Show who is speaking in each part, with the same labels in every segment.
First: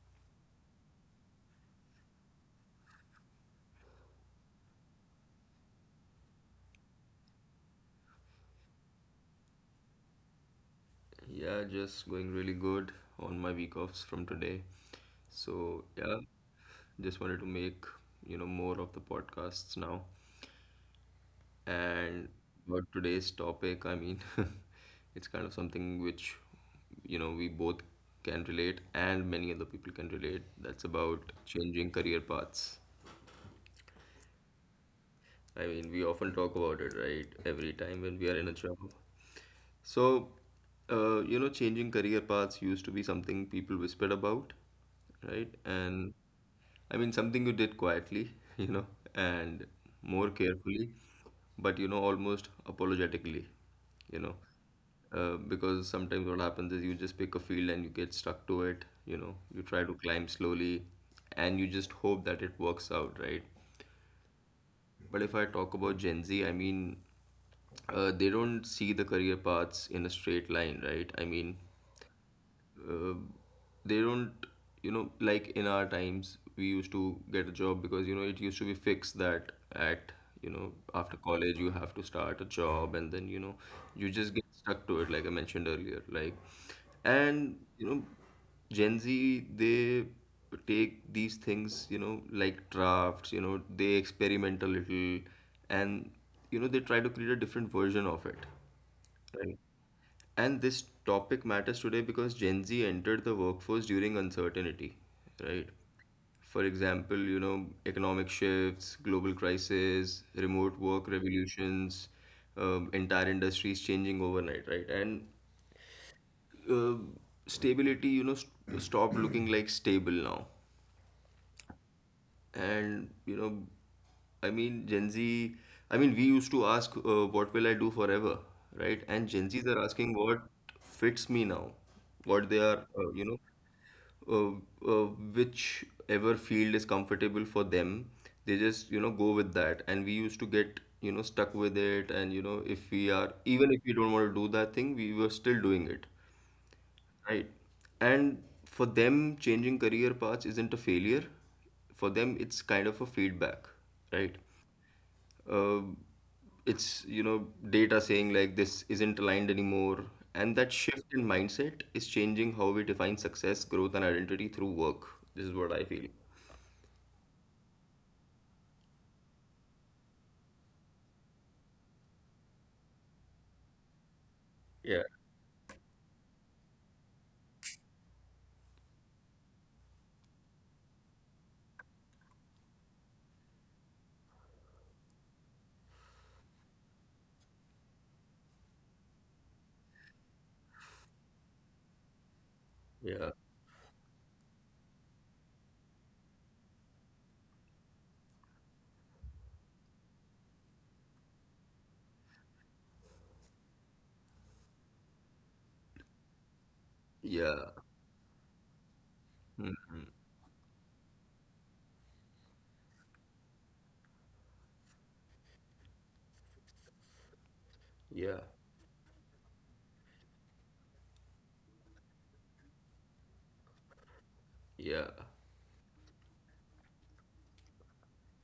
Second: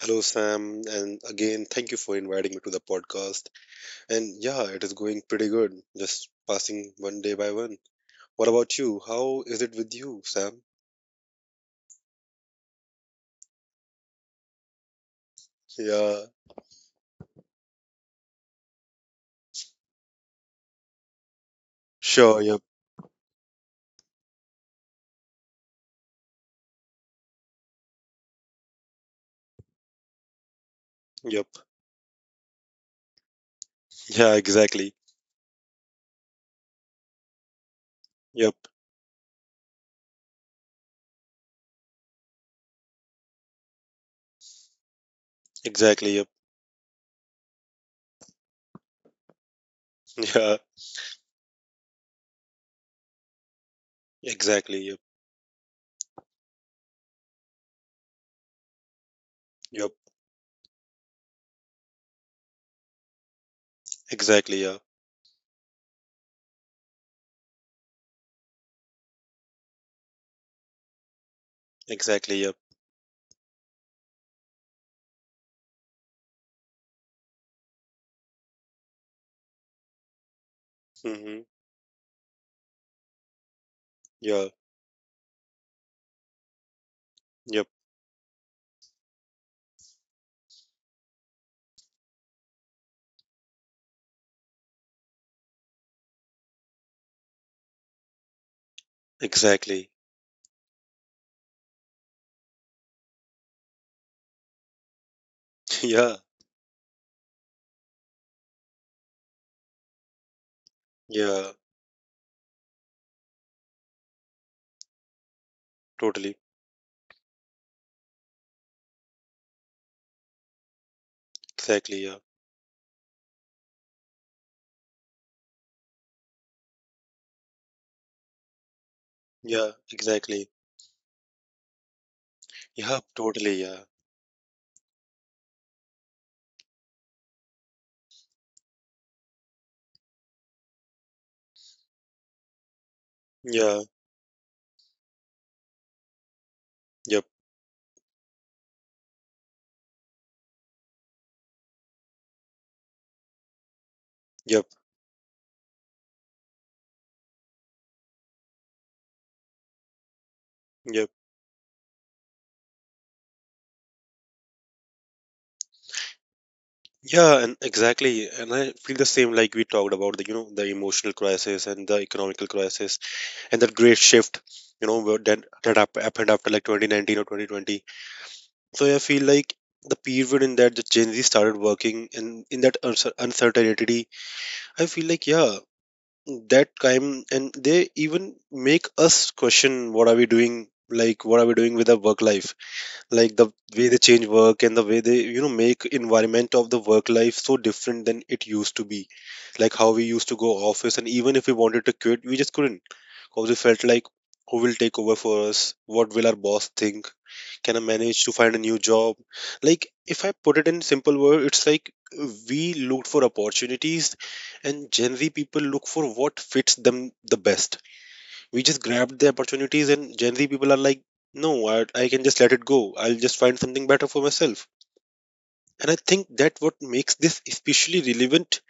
Speaker 1: Hello, Sam, and again, thank you for inviting me to the podcast. And yeah, it is going pretty good, just passing one day by one. What about you? How is it with you, Sam?
Speaker 2: Yeah, just going really good on my week offs from today. So,
Speaker 1: Yeah,
Speaker 2: yeah, just wanted to make, more of the podcasts now.
Speaker 1: sure,
Speaker 2: And
Speaker 1: yep,
Speaker 2: about today's topic, I mean, it's kind of something which, you know, we both can relate and many other people can relate. That's about
Speaker 1: yep,
Speaker 2: changing career paths.
Speaker 1: yeah, exactly,
Speaker 2: I mean, we often talk about it, right? Every time when we
Speaker 1: yep,
Speaker 2: are in a job. So, you know, changing career paths used to be something people whispered about, right?
Speaker 1: exactly, yep,
Speaker 2: And I mean, something you did quietly, you know, and more
Speaker 1: yeah,
Speaker 2: carefully, but you know, almost apologetically, you know,
Speaker 1: exactly, yep,
Speaker 2: because sometimes what happens is you just pick a field and you get stuck to it, you know, you
Speaker 1: yep,
Speaker 2: try to climb slowly and you just hope that it works out, right?
Speaker 1: exactly, yeah,
Speaker 2: But if I talk about Gen Z, I mean, they don't see the career paths in a straight line, right? I mean,
Speaker 1: exactly, yep,
Speaker 2: uh, they don't you know like in our times we used to get a job because you know it used to be fixed that at you know
Speaker 1: mm-hmm,
Speaker 2: after college you have to start a job and then you know you
Speaker 1: yeah,
Speaker 2: just get stuck to it like I mentioned earlier like
Speaker 1: yep,
Speaker 2: and you know Gen Z they take these things you know like drafts you know they experiment a little and you know they try to create a different version of it, right?
Speaker 1: exactly,
Speaker 2: And this topic matters today because Gen Z entered the workforce during uncertainty, right?
Speaker 1: yeah,
Speaker 2: For example, you know, economic shifts, global crisis, remote work
Speaker 1: yeah,
Speaker 2: revolutions, entire industries changing overnight, right? And
Speaker 1: totally,
Speaker 2: uh, stability, you know, st stopped looking like stable now.
Speaker 1: exactly, yeah,
Speaker 2: And you know, I mean Gen Z, I mean we used to ask, what will I do forever, right? And Gen
Speaker 1: yeah,
Speaker 2: Z's are asking
Speaker 1: exactly,
Speaker 2: what fits me now, what they are,
Speaker 1: yep,
Speaker 2: you
Speaker 1: totally,
Speaker 2: know,
Speaker 1: yeah,
Speaker 2: uh, uh, whichever field is comfortable for them, they just you know go with that, and we used to get you know stuck with it, and you know if we are,
Speaker 1: yeah,
Speaker 2: even if we don't want to do that thing, we were still doing it.
Speaker 1: yep,
Speaker 2: Right. And for them, changing career paths isn't a failure. For them, it's kind of a feedback, right?
Speaker 1: yep.
Speaker 2: Uh, it's, you know, data saying like this isn't aligned anymore. And that
Speaker 1: Yep.
Speaker 2: shift in mindset is changing how we define success, growth, and identity through work. This is what I feel.
Speaker 1: Yeah, and exactly, and I feel the same. Like, we talked about the emotional crisis and the economical crisis, and that great shift, you know, where
Speaker 2: Yeah.
Speaker 1: that happened after like 2019 or 2020. So I feel like the period in that the Gen Z started working in that uncertainty. I feel like, yeah, that time, and they even make us question what are we doing, like what are we doing with our work life, like the
Speaker 2: Yeah.
Speaker 1: way they change work and the way they, you know, make environment of the work life so different than it used to be, like how we used to go office. And even if we wanted to quit, we just couldn't because we felt like who will take over for us, what will our boss think, can I
Speaker 2: Yeah.
Speaker 1: manage to find a new job? Like, if I
Speaker 2: Mhm.
Speaker 1: put it in simple word, it's like we looked for opportunities and Gen Z people look for what fits them the best. We
Speaker 2: Yeah.
Speaker 1: just grabbed the opportunities and Gen Z people are like, no, I can just let it go, I'll just find something better for myself.
Speaker 2: Yeah.
Speaker 1: And I think that what makes this especially relevant,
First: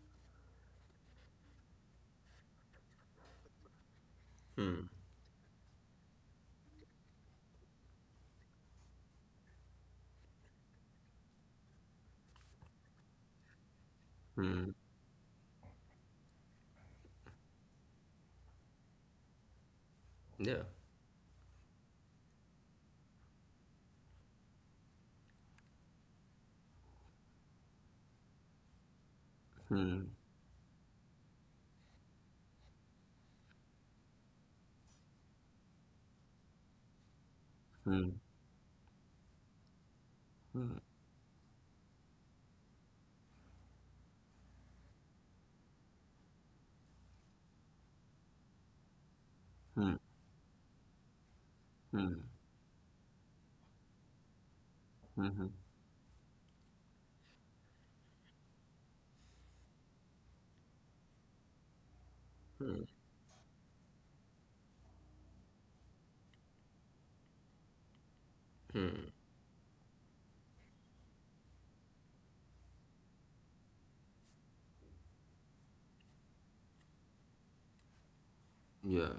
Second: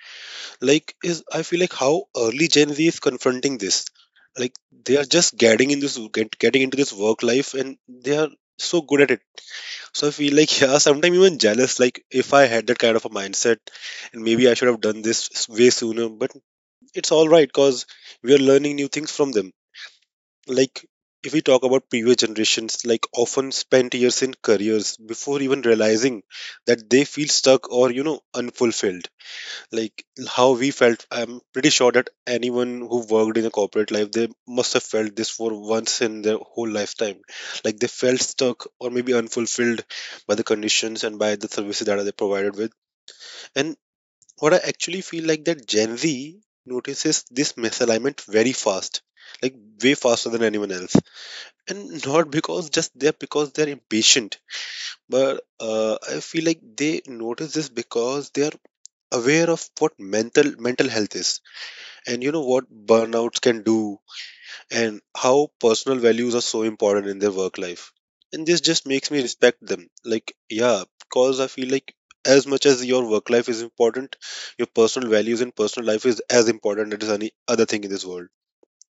Speaker 1: like, is I feel like how early Gen Z is confronting this. Like,
Speaker 2: Hmm.
Speaker 1: they are just getting in this getting into this work life, and they are so good at it. So I feel like yeah, sometimes even jealous, like if I had that kind of a mindset. And maybe I should
Speaker 2: Hmm.
Speaker 1: have done this way sooner, but it's all right because we are learning new things from them.
Speaker 2: Yeah.
Speaker 1: Like, if we talk about previous generations, like, often spent years in careers before even realizing that they feel stuck or, you know, unfulfilled.
Speaker 2: Hmm.
Speaker 1: Like how we felt, I'm pretty sure that anyone who worked in a corporate life, they must have felt this for once in their whole lifetime. Like, they
Speaker 2: Hmm.
Speaker 1: felt stuck or maybe unfulfilled by the
Speaker 2: Hmm.
Speaker 1: conditions and by the services that are they provided with. And what I actually feel like that Gen Z notices this misalignment very fast. Like,
Speaker 2: Hmm.
Speaker 1: way faster than anyone else.
Speaker 2: Hmm.
Speaker 1: And not because just they're, because they're impatient,
Speaker 2: Hmm.
Speaker 1: but I feel like they notice this because they are aware of what mental health is. And, you know,
Speaker 2: Hmm.
Speaker 1: what burnouts can do and how personal values are so important in their work life. And this
Speaker 2: Hmm.
Speaker 1: just makes me respect them, like, yeah, because I feel like as much as your work life is important, your personal values and personal life is as important as any other thing in this world.
Speaker 2: Yeah.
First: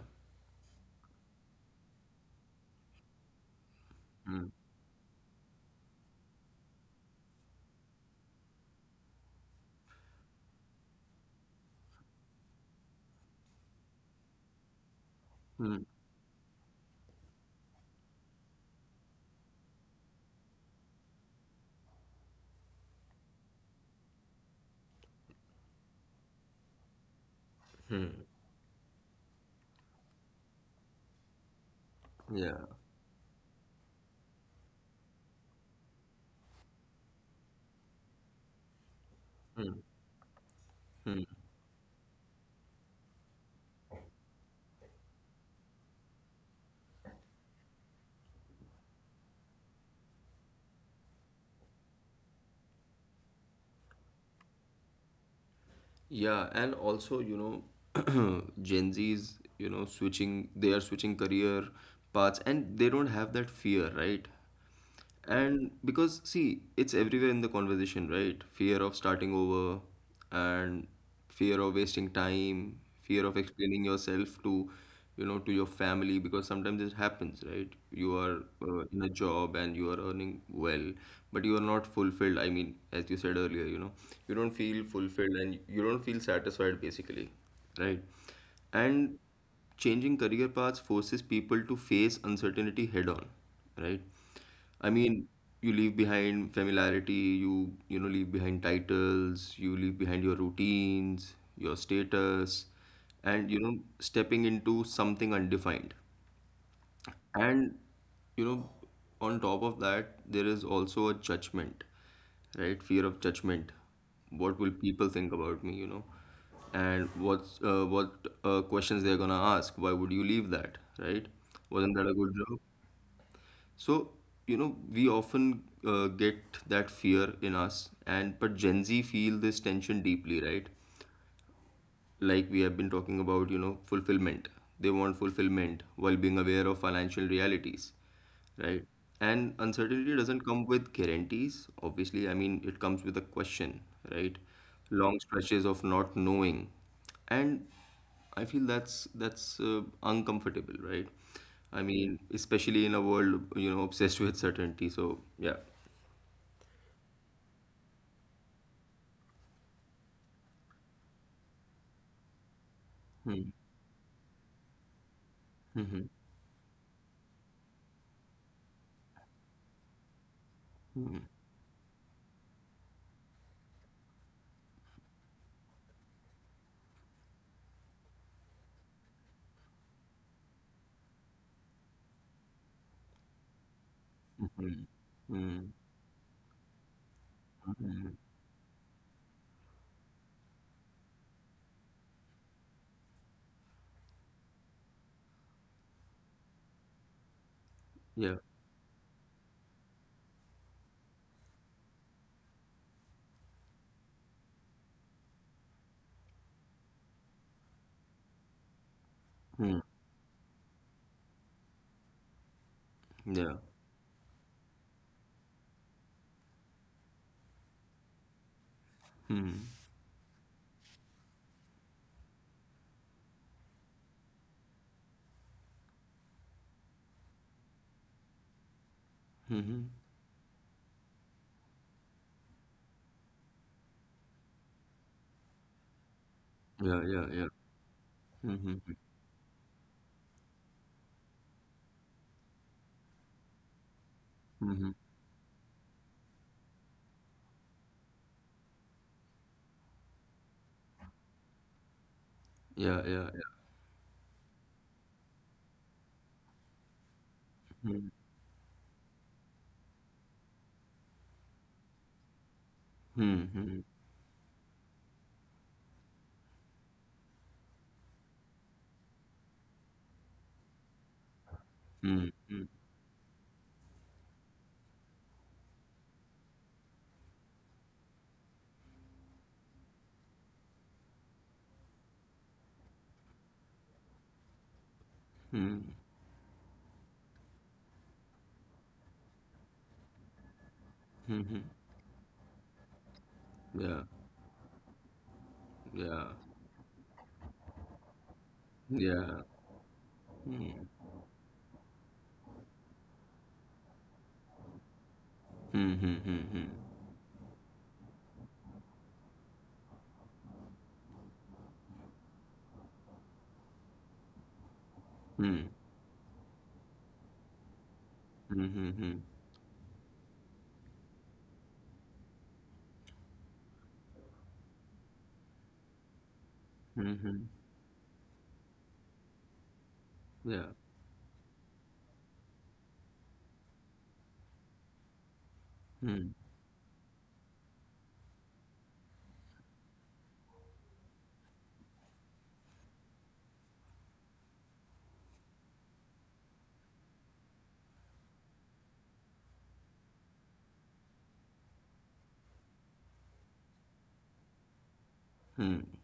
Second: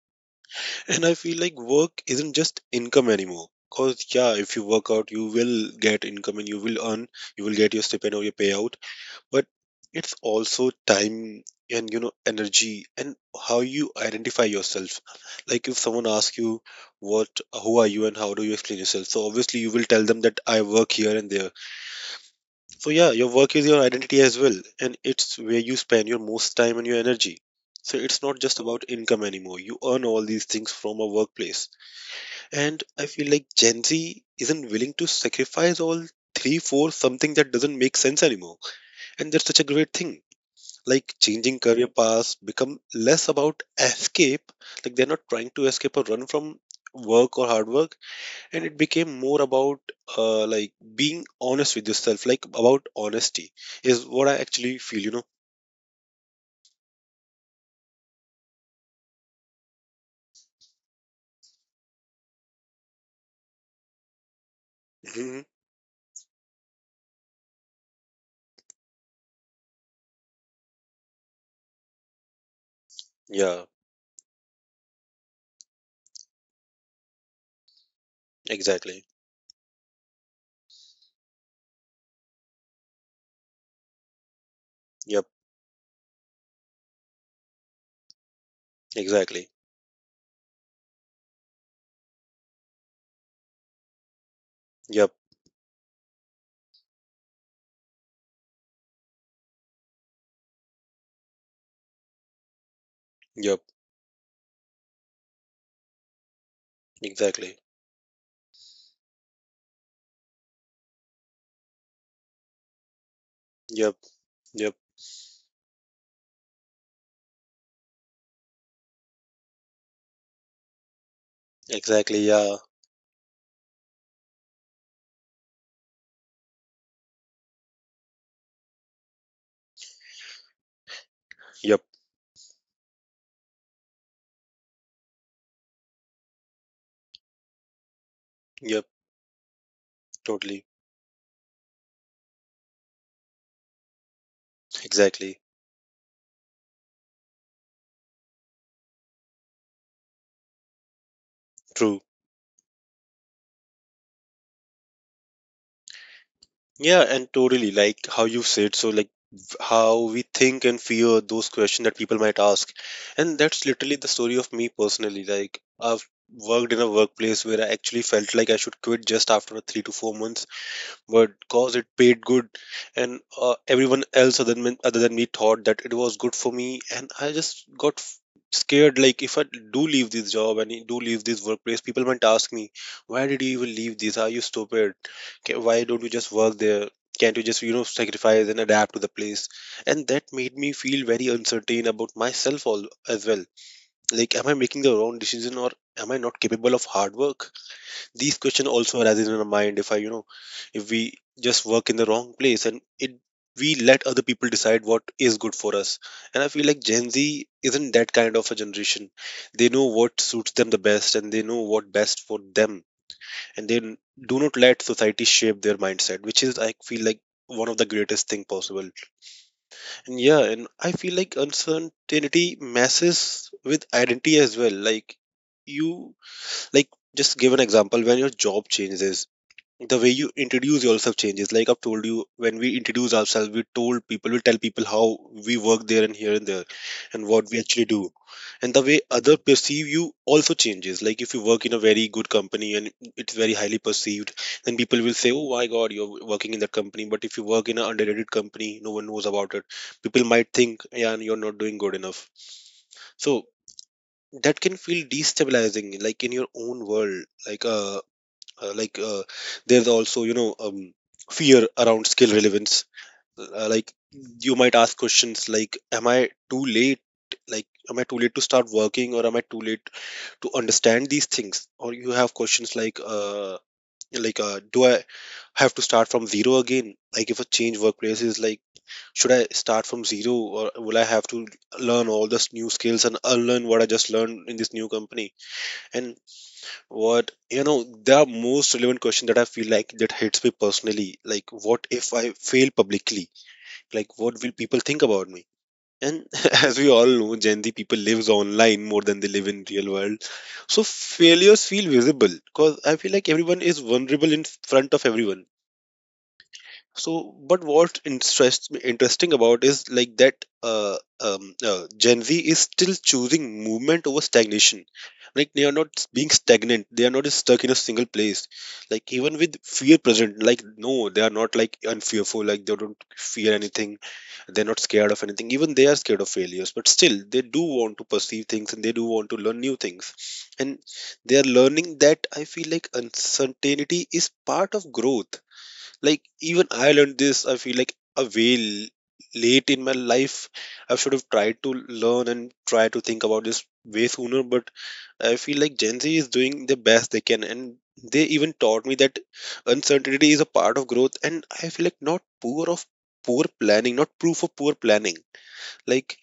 Speaker 1: And I feel like work isn't just income anymore. Because, yeah,
Speaker 2: Hmm.
Speaker 1: if you work out, you will get income and you will earn, you will get your stipend or your payout. But it's also time and, you know, energy and how you identify yourself. Like, if
Speaker 2: Mm-hmm.
Speaker 1: someone asks you, what, who are you and how do you explain yourself? So obviously you will tell them that I work here and there. So yeah, your work is your identity as well. And it's where you spend your most time and your energy. So it's not just about income anymore. You earn all these things from a workplace.
Speaker 2: Yeah.
Speaker 1: And I feel like Gen Z isn't willing to sacrifice all three for something that doesn't make sense anymore. And that's such a
Speaker 2: Mm.
Speaker 1: great thing. Like, changing career paths become less about escape. Like, they're not trying to escape or run from work or hard work. And it became more about, like, being honest with yourself. Like, about honesty is what I actually feel, you know.
Speaker 2: Yeah, and also, you know, Gen Zs, you know, switching, they are switching career paths and they don't have that fear, right?
Speaker 1: Hmm.
Speaker 2: And because, see, it's everywhere in the conversation, right? Fear of starting over and fear of wasting time, fear of
Speaker 1: Yeah,
Speaker 2: explaining yourself to, you know, to your family because sometimes it happens, right? You are, in
Speaker 1: exactly.
Speaker 2: a job and you are earning well, but you are not fulfilled. I mean, as you said earlier, you know, you don't feel
Speaker 1: Yep,
Speaker 2: fulfilled and you don't feel satisfied basically, right? And
Speaker 1: exactly.
Speaker 2: changing career paths forces people to face uncertainty head on, right? I
Speaker 1: Yep,
Speaker 2: mean, you leave behind familiarity, you know leave behind titles, you leave behind your routines, your status, and
Speaker 1: yep,
Speaker 2: you know stepping into something undefined.
Speaker 1: exactly.
Speaker 2: And you know, on top of that, there is also a judgment, right? Fear of judgment.
Speaker 1: Yep, yep,
Speaker 2: What will people think about me? You know, and what questions they're gonna ask? Why would you leave that? Right? Wasn't
Speaker 1: exactly.
Speaker 2: that a good
Speaker 1: Yeah.
Speaker 2: job? So, you know, we often get that fear in us, and but Gen Z feel this tension deeply, right?
Speaker 1: Yep.
Speaker 2: Like we have been talking about, you know, fulfillment. They want fulfillment while being aware of financial realities,
Speaker 1: Yep,
Speaker 2: right? And uncertainty
Speaker 1: totally.
Speaker 2: doesn't come with guarantees, obviously. I mean, it comes with a question, right?
Speaker 1: Exactly.
Speaker 2: Long stretches of not knowing. And I feel that's uncomfortable, right?
Speaker 1: True.
Speaker 2: I mean, especially in a world, you know, obsessed with certainty. So, yeah.
Speaker 1: Yeah, and totally like how you said, so like, how we think and fear those questions that people might ask. And that's
Speaker 2: Hmm.
Speaker 1: literally the story of me personally. Like, I've
Speaker 2: Hmm.
Speaker 1: worked in a workplace where I actually felt like I should quit just after 3 to 4 months, but cause it paid good and everyone else, other than me thought that it was good for me. And I just got scared, like, if I do leave this job and I do leave this workplace, people might ask me, why did you even leave this, are you
Speaker 2: Hmm.
Speaker 1: stupid,
Speaker 2: Hmm.
Speaker 1: Why
Speaker 2: Hmm.
Speaker 1: don't you just work there, can't you just, you know,
Speaker 2: Hmm. Hmm.
Speaker 1: sacrifice and adapt to the place. And that made me feel very uncertain about myself, all as well. Like, am I making the wrong decision, or am I not capable of hard work? These
Speaker 2: Yeah.
Speaker 1: questions also arises in our mind, if I, you know, if we just work in the wrong place and it, we let other people decide what is good for us. And I feel like Gen Z isn't that kind of a generation. They know
Speaker 2: Hmm.
Speaker 1: what suits them the best and they know what best for them. And they
Speaker 2: Yeah.
Speaker 1: do not let society shape their mindset, which is, I feel like, one of the greatest thing possible.
Speaker 2: Hmm.
Speaker 1: And yeah, and I feel like uncertainty messes with identity as well. Like, you, like, just give an example, when your job changes,
Speaker 2: Hmm.
Speaker 1: the
Speaker 2: Hmm.
Speaker 1: way you introduce yourself changes. Like, I've told you when we introduce ourselves, we told people, we tell people how we work there and here and there,
Speaker 2: Yeah,
Speaker 1: and
Speaker 2: yeah,
Speaker 1: what we
Speaker 2: yeah.
Speaker 1: actually do. And the way
Speaker 2: Mhm,
Speaker 1: other perceive you also changes. Like, if you work in a very good company and it's very highly perceived, then people
Speaker 2: mhm.
Speaker 1: will say, oh my god, you're working in that company. But if you work in an underrated company, no one knows about it, people might think, yeah, you're not doing good enough.
Speaker 2: Yeah,
Speaker 1: So
Speaker 2: yeah, yeah.
Speaker 1: that can feel destabilizing, like, in your own world, like,
Speaker 2: Mhm,
Speaker 1: like, there's also, you know, fear around skill relevance. Like,
Speaker 2: mhm,
Speaker 1: you might ask questions like, am I too late, like, am I too late to start working, or am I too late to understand these things? Or you have
Speaker 2: mhm,
Speaker 1: questions like, like, do I have to start from zero again, like, if a change workplace is like, should I start from zero, or will I have to learn all this new skills and unlearn what I just learned in this new company?
Speaker 2: mhm,
Speaker 1: And what, you know, the most relevant question that I feel like that hits me personally, like
Speaker 2: mhm.
Speaker 1: what if I fail publicly?
Speaker 2: Yeah,
Speaker 1: Like, what will people think about me? And
Speaker 2: yeah,
Speaker 1: as we all know, Gen Z people lives online more than they live
Speaker 2: yeah.
Speaker 1: in real world. So
Speaker 2: Mhm,
Speaker 1: failures feel visible because I feel like everyone is vulnerable in front of everyone.
Speaker 2: mhm, mhm,
Speaker 1: So, but interesting about is like that Gen Z is still choosing movement over stagnation. Like, they are
Speaker 2: mhm.
Speaker 1: not being stagnant. They are not stuck in a single place.
Speaker 2: Mhm,
Speaker 1: Like, even
Speaker 2: mhm,
Speaker 1: with fear present, like, no, they are not like unfearful. Like, they don't fear anything. They're not scared of anything. Even they are scared of failures. But still,
Speaker 2: mhm,
Speaker 1: they do
Speaker 2: mhm.
Speaker 1: want to perceive things and they do want to learn new things. And
Speaker 2: Yeah.
Speaker 1: they are learning that, I feel like, uncertainty is part of growth. Like,
Speaker 2: Mhm,
Speaker 1: even I learned this, I feel like, a way late in my life. I should have tried to learn and try to think about this way sooner, but I feel like Gen Z is doing the best they can, and they even taught me that uncertainty is a part of growth. And I feel like, not poor of poor planning not proof of poor planning.
Speaker 2: mhm.
Speaker 1: Like,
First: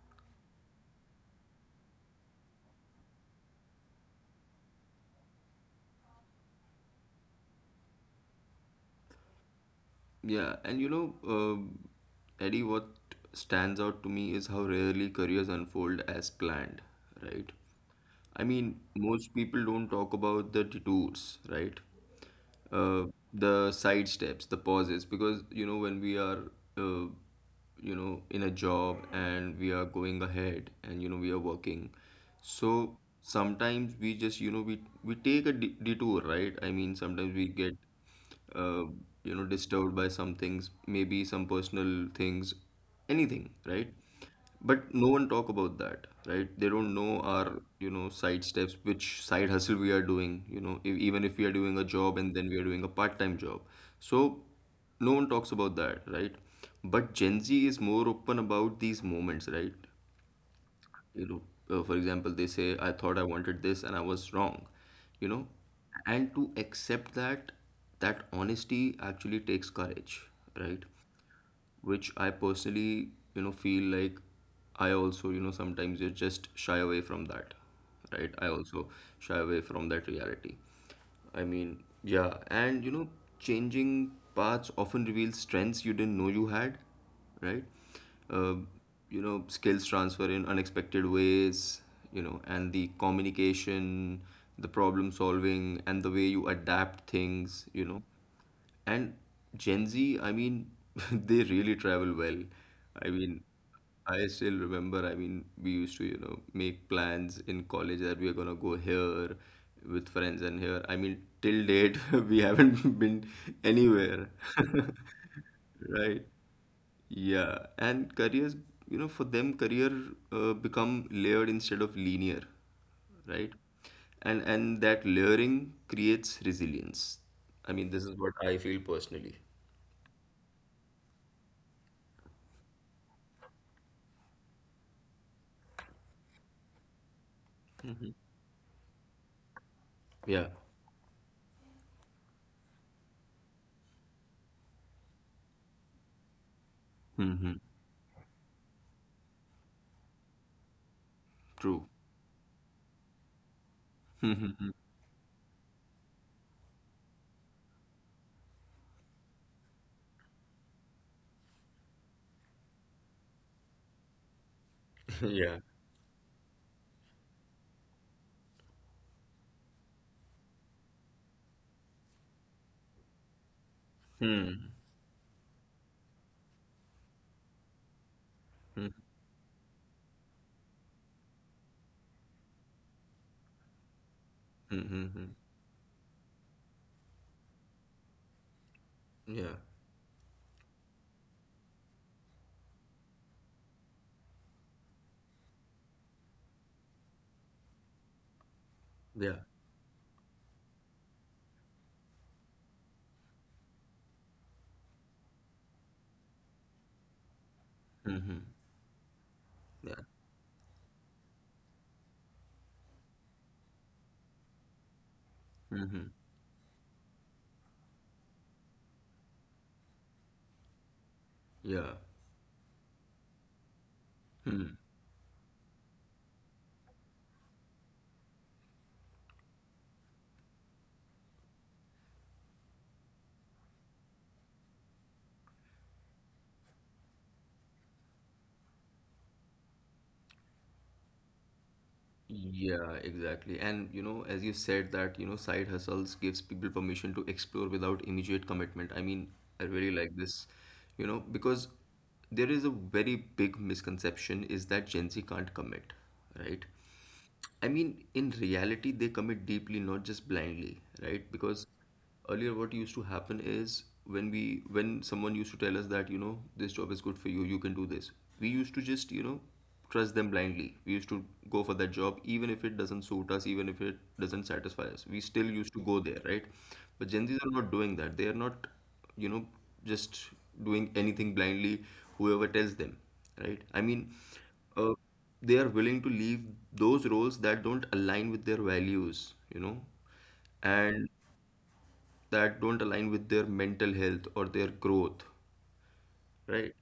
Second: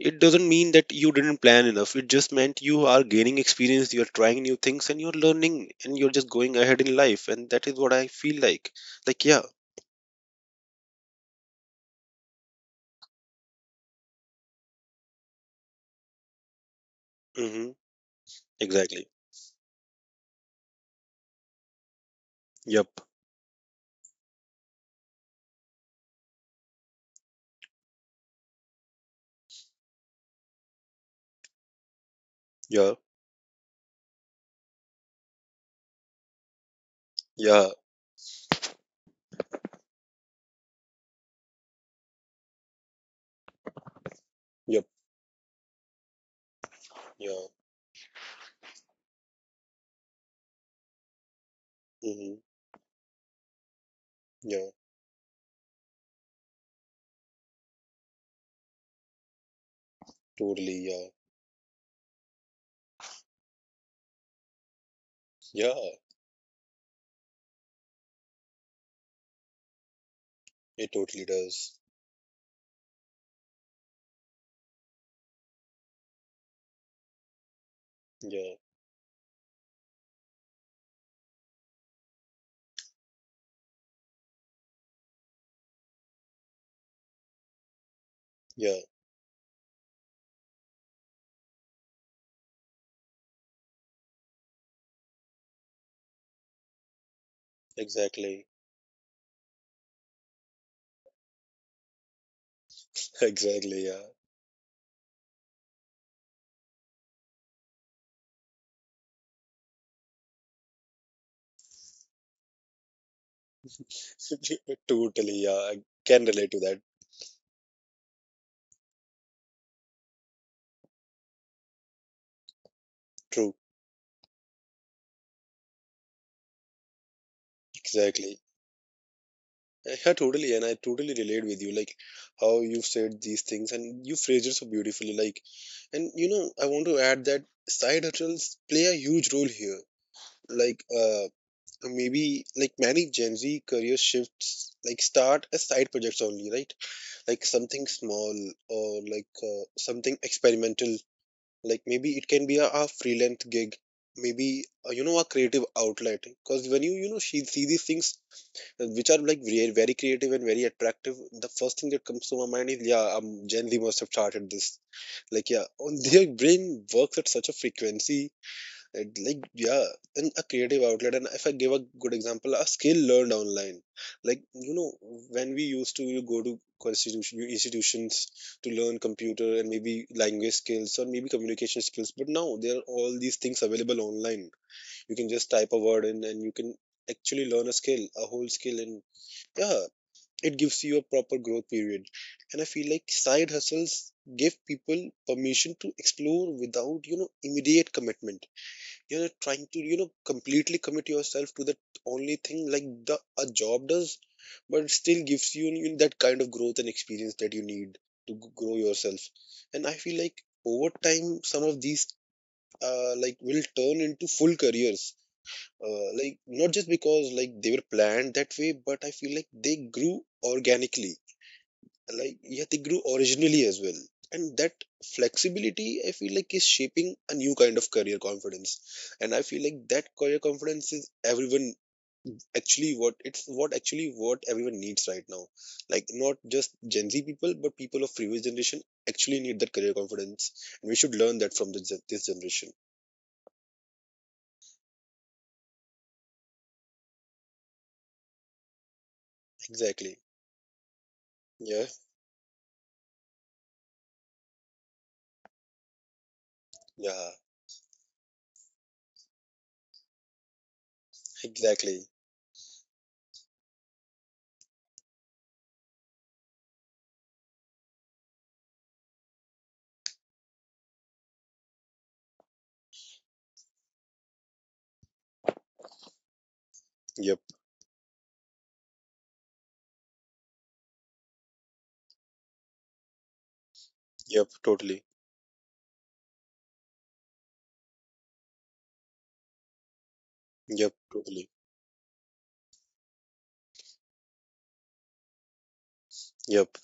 Speaker 1: it doesn't mean that you didn't plan enough, it just meant you are gaining experience, you're trying new things, and you're learning, and you're just going ahead in life. And that is what I feel like. Like, yeah.
Speaker 2: Yeah, and you know, Eddie, what stands out to me is how rarely careers unfold as planned, right?
Speaker 1: Mhm.
Speaker 2: I mean,
Speaker 1: Exactly.
Speaker 2: most people don't talk about the detours, right?
Speaker 1: Yep.
Speaker 2: uh, the side steps, the pauses, because you know when we are, uh, you know, in a job and we are going ahead and you know we are working,
Speaker 1: Yeah.
Speaker 2: so sometimes we just you know we take a detour, right? I mean sometimes we
Speaker 1: Yeah.
Speaker 2: get, uh, you know, disturbed by some things, maybe some personal things, anything, right?
Speaker 1: Yep.
Speaker 2: But no one talk about that, right? They don't know
Speaker 1: Yeah.
Speaker 2: our, you know, side steps, which side hustle we are doing, you know, if, even if we are doing a job and
Speaker 1: Mm-hmm.
Speaker 2: then we are doing a part-time job. So
Speaker 1: Yeah.
Speaker 2: no one talks about that, right? But Gen Z is more open about these moments, right?
Speaker 1: Totally. Yeah.
Speaker 2: You know, for example, they say, I thought I wanted this and I was wrong, you know,
Speaker 1: Yeah.
Speaker 2: and to accept that, that honesty actually takes courage, right?
Speaker 1: It totally does.
Speaker 2: Which I personally, you know, feel like I also, you know, sometimes you just shy away from that, right? I
Speaker 1: Yeah.
Speaker 2: also shy away from that reality. I mean, yeah, and you know, changing paths often reveals strengths you didn't know you had, right? Uh,
Speaker 1: Yeah.
Speaker 2: you know, skills transfer in unexpected ways, you know, and the communication, the problem solving, and the way you adapt things, you know,
Speaker 1: Exactly.
Speaker 2: and Gen Z, I mean, they really travel well. I mean,
Speaker 1: Exactly. Yeah.
Speaker 2: I still remember, I mean, we used to, you know, make plans in college that we are gonna go here with friends and here. I mean, till date, we haven't been anywhere.
Speaker 1: Totally. Yeah. I can
Speaker 2: Right.
Speaker 1: relate to that.
Speaker 2: Yeah, and careers, you know, for them, career become layered instead of linear, right?
Speaker 1: True.
Speaker 2: And that layering creates resilience. I mean, this is what
Speaker 1: Exactly.
Speaker 2: I feel personally.
Speaker 1: Yeah, totally. And I totally relate with you. Like, how you've said these things and you phrased it so beautifully. Like, and you know, I want to add that side hustles play a huge role here.
Speaker 2: Yeah.
Speaker 1: Like, maybe like many Gen Z career shifts like start as side projects only, right? Like,
Speaker 2: Mm-hmm.
Speaker 1: something small or like something experimental. Like
Speaker 2: True.
Speaker 1: maybe it can be a freelance gig, maybe you know a creative outlet. Because when you know she see these things which are like very creative and very attractive, the first thing that comes to my mind is yeah, Gen Z must have started this. Like
Speaker 2: Yeah.
Speaker 1: yeah, on their brain works at such a frequency and like yeah, and a creative outlet. And if I give a good example, a skill learned online, like
Speaker 2: Hmm.
Speaker 1: you know when we used to you go to constitution institutions to
Speaker 2: Hmm.
Speaker 1: learn computer and maybe language skills or maybe communication skills, but now there are all these things available online.
Speaker 2: Hmm. Hmm.
Speaker 1: You
Speaker 2: Hmm.
Speaker 1: can just type a word in and you can actually learn a skill, a whole skill, and
Speaker 2: Yeah.
Speaker 1: yeah, it gives you a proper growth period. And I feel like side hustles give people permission to explore without you know immediate commitment. You're
Speaker 2: Yeah.
Speaker 1: trying to you know completely commit yourself to that only thing like the a job does, but it still gives you, you know, that kind of growth and experience that you need to grow yourself. And I
Speaker 2: Yeah.
Speaker 1: feel like over time some of these like will turn into full careers,
Speaker 2: Mm-hmm.
Speaker 1: like not just because like they were planned that way, but I feel like they grew organically.
Speaker 2: Yeah.
Speaker 1: Like yeah, they grew originally as well. And that
Speaker 2: Hmm.
Speaker 1: flexibility I feel like is shaping a new kind of career confidence, and I feel like that career confidence is everyone actually what everyone needs right now. Like not just Gen Z people, but people of previous generation actually need that career confidence, and we should learn that from the, this generation.
Speaker 2: Yeah, exactly. And you know, as you said that, you know, side hustles gives people permission to explore without immediate commitment. I mean, I really like
Speaker 1: Exactly.
Speaker 2: this, you know, because
Speaker 1: Yeah.
Speaker 2: there is a very big misconception is that Gen Z can't commit, right?
Speaker 1: Yeah,
Speaker 2: I mean, in reality, they commit deeply, not just blindly, right? Because
Speaker 1: exactly.
Speaker 2: earlier, what used to happen is when we, when someone used to tell us that, you know, this job is good for you, you can do this. We used to just, you know, trust them blindly. We used to go for that job, even if it doesn't suit us, even if it doesn't satisfy us. We still used to go there, right? But Gen Zs
Speaker 1: Yep.
Speaker 2: are not doing that. They are not you know just doing anything blindly whoever tells them, right? I mean,
Speaker 1: Yep,
Speaker 2: uh,
Speaker 1: totally.
Speaker 2: they are willing to leave those roles that don't align with their values, you know,
Speaker 1: Yep,
Speaker 2: and
Speaker 1: totally.
Speaker 2: that don't align with their mental health or their growth, right?
Speaker 1: Yep.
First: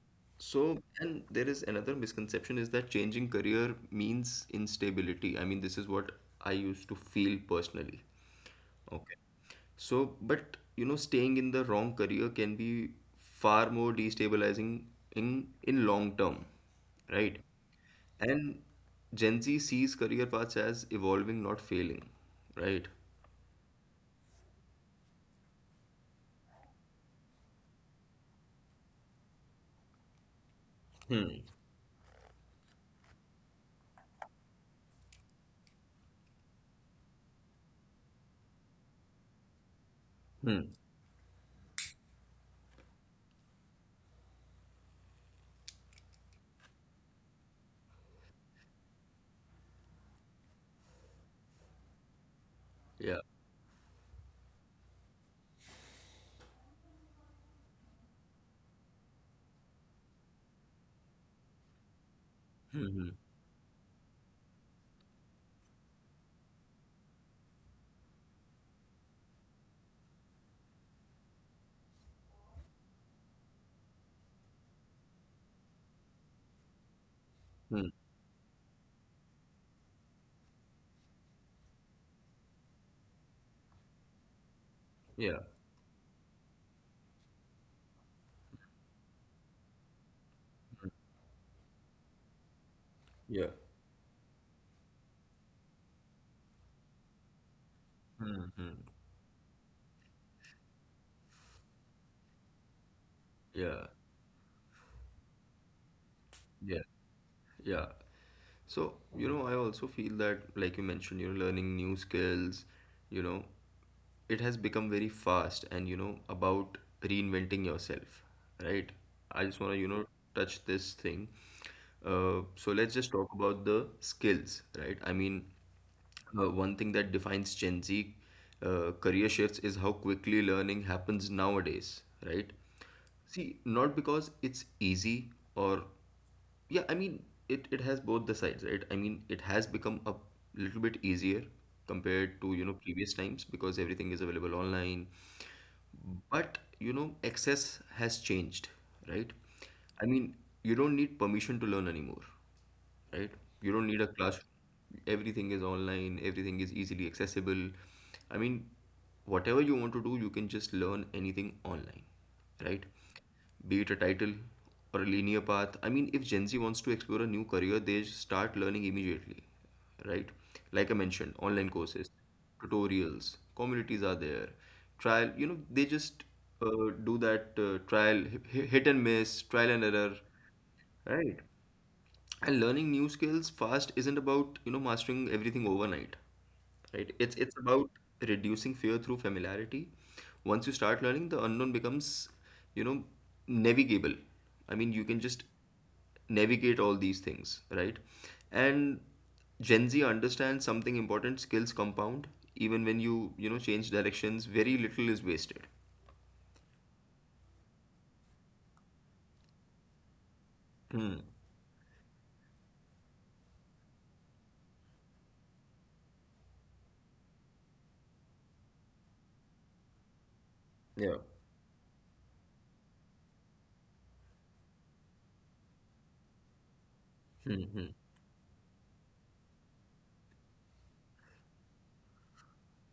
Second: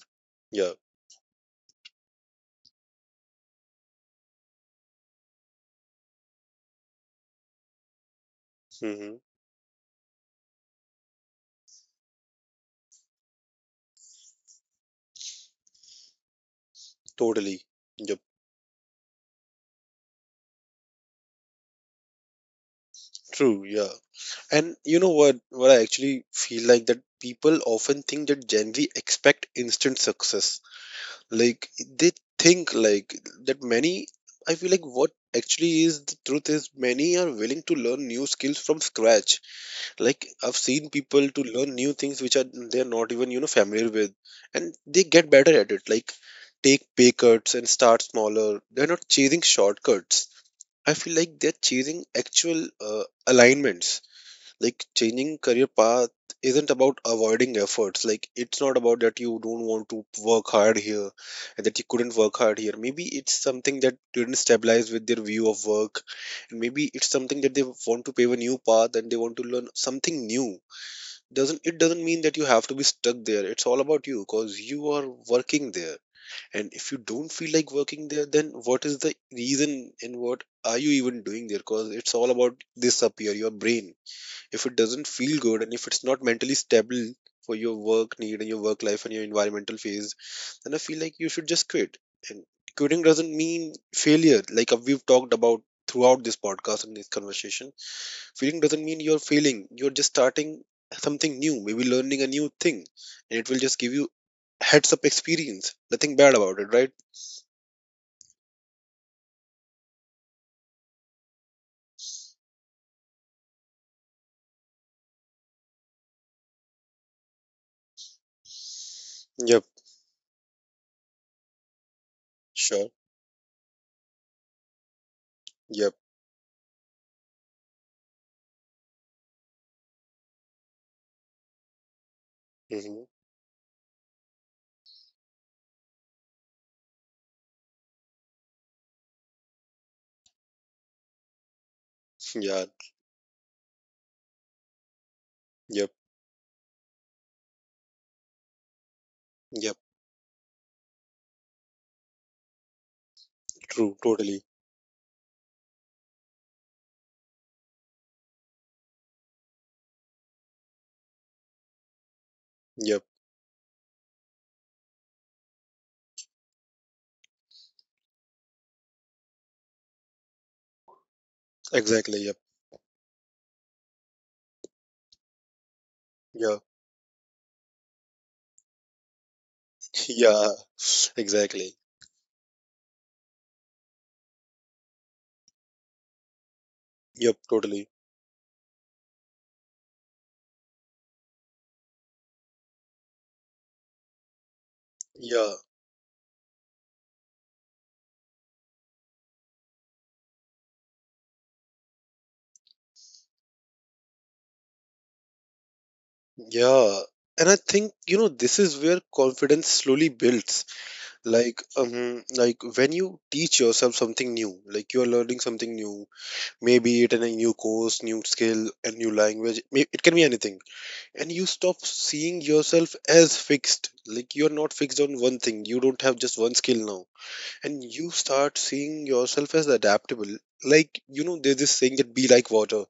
Speaker 2: So,
Speaker 1: Yeah.
Speaker 2: and there is another misconception is that changing career means instability. I mean, this is what I used to feel personally, okay?
Speaker 1: Hmm.
Speaker 2: So, but you know, staying in the wrong career can be far more destabilizing in long term, right?
Speaker 1: Totally. Yep.
Speaker 2: And Gen Z sees career paths as evolving, not failing, right?
Speaker 1: True. Yeah. And you know what? What I actually feel like that people often think that Gen Z expect instant success.
Speaker 2: Hmm.
Speaker 1: Like they think like that many. I feel like what actually is the truth is many are willing to learn new skills from scratch.
Speaker 2: Hmm.
Speaker 1: Like I've seen people to learn new things which are they're not even you know familiar with, and they get better at it. Like take pay cuts and start smaller. They're not chasing shortcuts. I feel like they're
Speaker 2: Yeah.
Speaker 1: chasing actual alignments. Like changing career path isn't about avoiding efforts. Like it's not about that you don't want to work hard here, and that you couldn't work hard here. Maybe it's something that didn't stabilize with their view of work, and maybe it's something that they want to pave a new path and they want to learn something new. Doesn't it doesn't mean that you have to be stuck there. It's all about you, because you are working there, and
Speaker 2: Hmm.
Speaker 1: if you don't feel like working there, then what is the reason and what are you even doing there? Because it's all about this up here, your brain.
Speaker 2: Yeah.
Speaker 1: If it doesn't feel good and if it's not mentally stable for your work need and your work life and your environmental phase, then I feel like you should just quit. And
Speaker 2: Yeah.
Speaker 1: quitting doesn't mean failure, like we've talked about throughout this podcast and this conversation.
Speaker 2: Hmm. Hmm.
Speaker 1: Quitting doesn't mean you're failing, you're just starting something new, maybe learning a new thing, and it
Speaker 2: Yeah.
Speaker 1: will just give you heads up experience. Nothing bad
Speaker 2: Yeah.
Speaker 1: about it, right?
Speaker 2: Yeah. So, you know, I also feel that, like you mentioned, you know, learning new skills, you know, it has become very fast and, you know, about reinventing yourself, right? I just want to, you
Speaker 1: Yep,
Speaker 2: know, touch this thing. So let's just
Speaker 1: sure.
Speaker 2: talk about the skills, right? I mean,
Speaker 1: Yep.
Speaker 2: one thing that defines Gen Z career shifts is how quickly learning happens nowadays, right?
Speaker 1: Hmm.
Speaker 2: See, not because it's easy or yeah I mean it has both the sides, right? I mean it has become a little bit easier compared to you know
Speaker 1: Yeah.
Speaker 2: previous times because everything is available online,
Speaker 1: Yep.
Speaker 2: but you know access has changed, right?
Speaker 1: Yep.
Speaker 2: I mean you don't need permission to learn anymore, right? You don't need a
Speaker 1: True.
Speaker 2: classroom.
Speaker 1: Totally.
Speaker 2: Everything is online, everything is easily accessible. I mean, whatever you want to do, you can just learn anything online, right?
Speaker 1: Yep.
Speaker 2: Be it a title or a linear path. I mean, if Gen Z wants to explore a new career, they start learning immediately, right? Like I mentioned, online courses,
Speaker 1: Exactly. Yep.
Speaker 2: tutorials, communities are there. Trial, they just
Speaker 1: Yeah.
Speaker 2: do that trial, hit and miss, trial and error,
Speaker 1: Yeah,
Speaker 2: right?
Speaker 1: exactly.
Speaker 2: And learning new skills fast isn't about mastering everything overnight, right? it's
Speaker 1: Yep,
Speaker 2: it's about
Speaker 1: totally.
Speaker 2: reducing fear through familiarity. Once you start learning, the unknown becomes, you know navigable. I mean, you can just
Speaker 1: Yeah,
Speaker 2: navigate all these things, right? And Gen Z understands something important: skills compound even when you know change directions. Very little is wasted.
Speaker 1: yeah. And I think, you know, this is where confidence slowly builds.
Speaker 2: Hmm.
Speaker 1: Like when you teach yourself something new, like you are learning something new, maybe it in a new course, new skill, a new language, it can be anything.
Speaker 2: Yeah.
Speaker 1: And you stop seeing yourself as fixed. Like you're not fixed on one thing. You don't have just one skill now.
Speaker 2: Hmm.
Speaker 1: And
Speaker 2: Hmm.
Speaker 1: you start seeing yourself as adaptable. Like, you know, there's this saying that be like water.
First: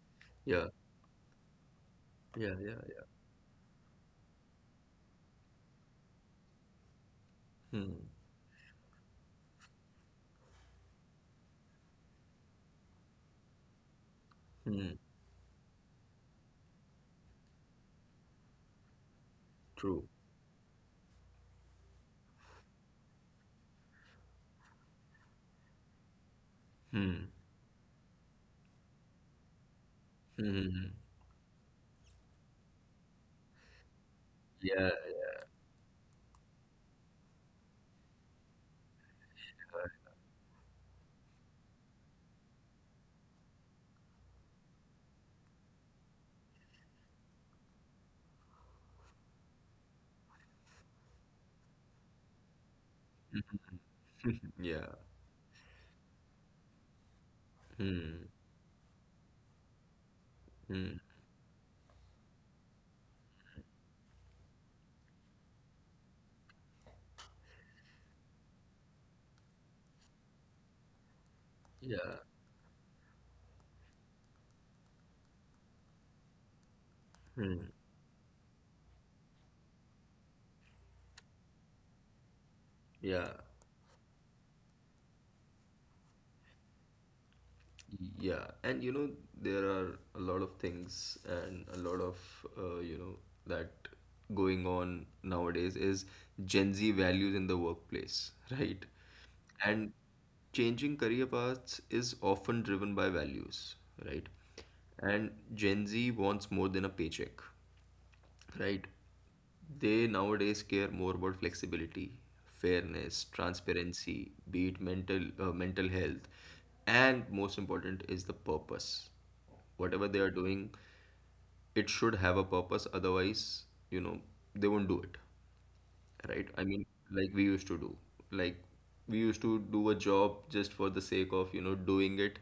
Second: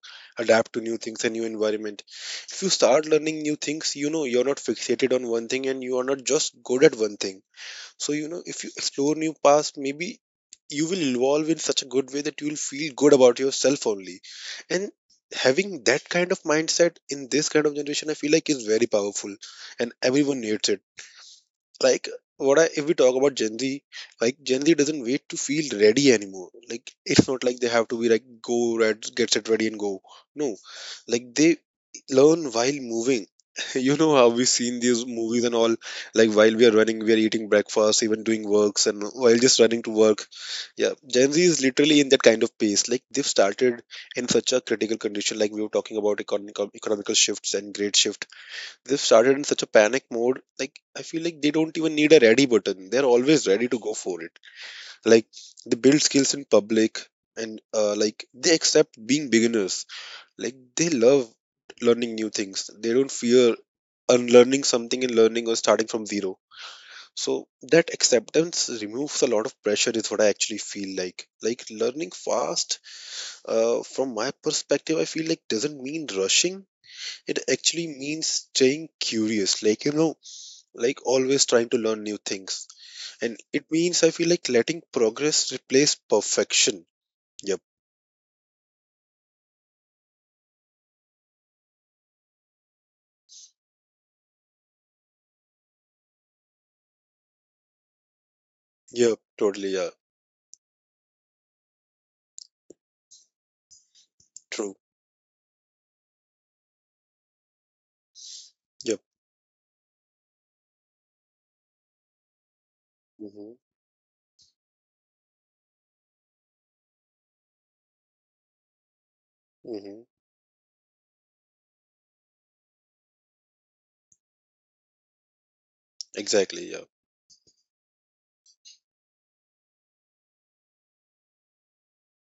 Speaker 2: Yeah,
Speaker 1: Adapt to new things and new environment.
Speaker 2: yeah,
Speaker 1: If you
Speaker 2: yeah. Yeah.
Speaker 1: start learning new things, you know, you're not fixated on one thing and you are not just good at one thing.
Speaker 2: Hmm.
Speaker 1: So you know if you explore new paths, maybe you will evolve in such a good way that you will feel good about yourself only. And
Speaker 2: Hmm.
Speaker 1: having that kind of mindset in this kind of generation I feel like is very powerful, and
Speaker 2: True.
Speaker 1: everyone needs it. Like what I, if we talk about Gen Z, like Gen Z doesn't wait to feel ready anymore. Like
Speaker 2: Hmm.
Speaker 1: it's not like they have to be like go red, get set ready and go. No,
Speaker 2: Mm,
Speaker 1: like they learn while moving. You know how we've seen
Speaker 2: yeah,
Speaker 1: these movies and all, like while we are running, we are eating breakfast, even doing works, and while just running to work. Yeah, Gen Z is literally in that kind of pace. Like they've started in such a critical condition, like we were talking about economical shifts and great shift. They've started in such a panic mode. Like I feel like they don't even need a ready button. They're always ready to go for it.
Speaker 2: yeah,
Speaker 1: Like they build skills in public, and
Speaker 2: mm,
Speaker 1: like they accept being beginners. Like
Speaker 2: mm,
Speaker 1: they love learning new things. They don't fear unlearning something and learning or starting from zero. So that acceptance removes a lot of pressure is what I actually feel like. Like
Speaker 2: yeah,
Speaker 1: learning fast, from my perspective, I feel like doesn't mean rushing.
Speaker 2: mm,
Speaker 1: It actually means staying curious. Like, you know, like always trying to learn new things.
Speaker 2: yeah,
Speaker 1: And it means I feel like letting progress replace perfection. Yep.
Speaker 2: yeah. And you know, there are a lot of things and a lot of, uh, you know, that going on nowadays is Gen Z values in the workplace, right?
Speaker 1: Yep. Totally.
Speaker 2: And
Speaker 1: Yeah.
Speaker 2: changing career paths is often driven by values, right?
Speaker 1: True.
Speaker 2: And Gen Z wants more than a paycheck, right?
Speaker 1: Yep.
Speaker 2: They nowadays care more about flexibility, fairness,
Speaker 1: Mm-hmm.
Speaker 2: transparency, be it mental health, and most important is the purpose. Whatever they
Speaker 1: Mm-hmm.
Speaker 2: are doing, it should have a purpose. Otherwise, you know, they won't do it, right? I mean,
Speaker 1: Exactly. Yeah.
Speaker 2: like we used to do, like we used to do a job just for the sake of doing it,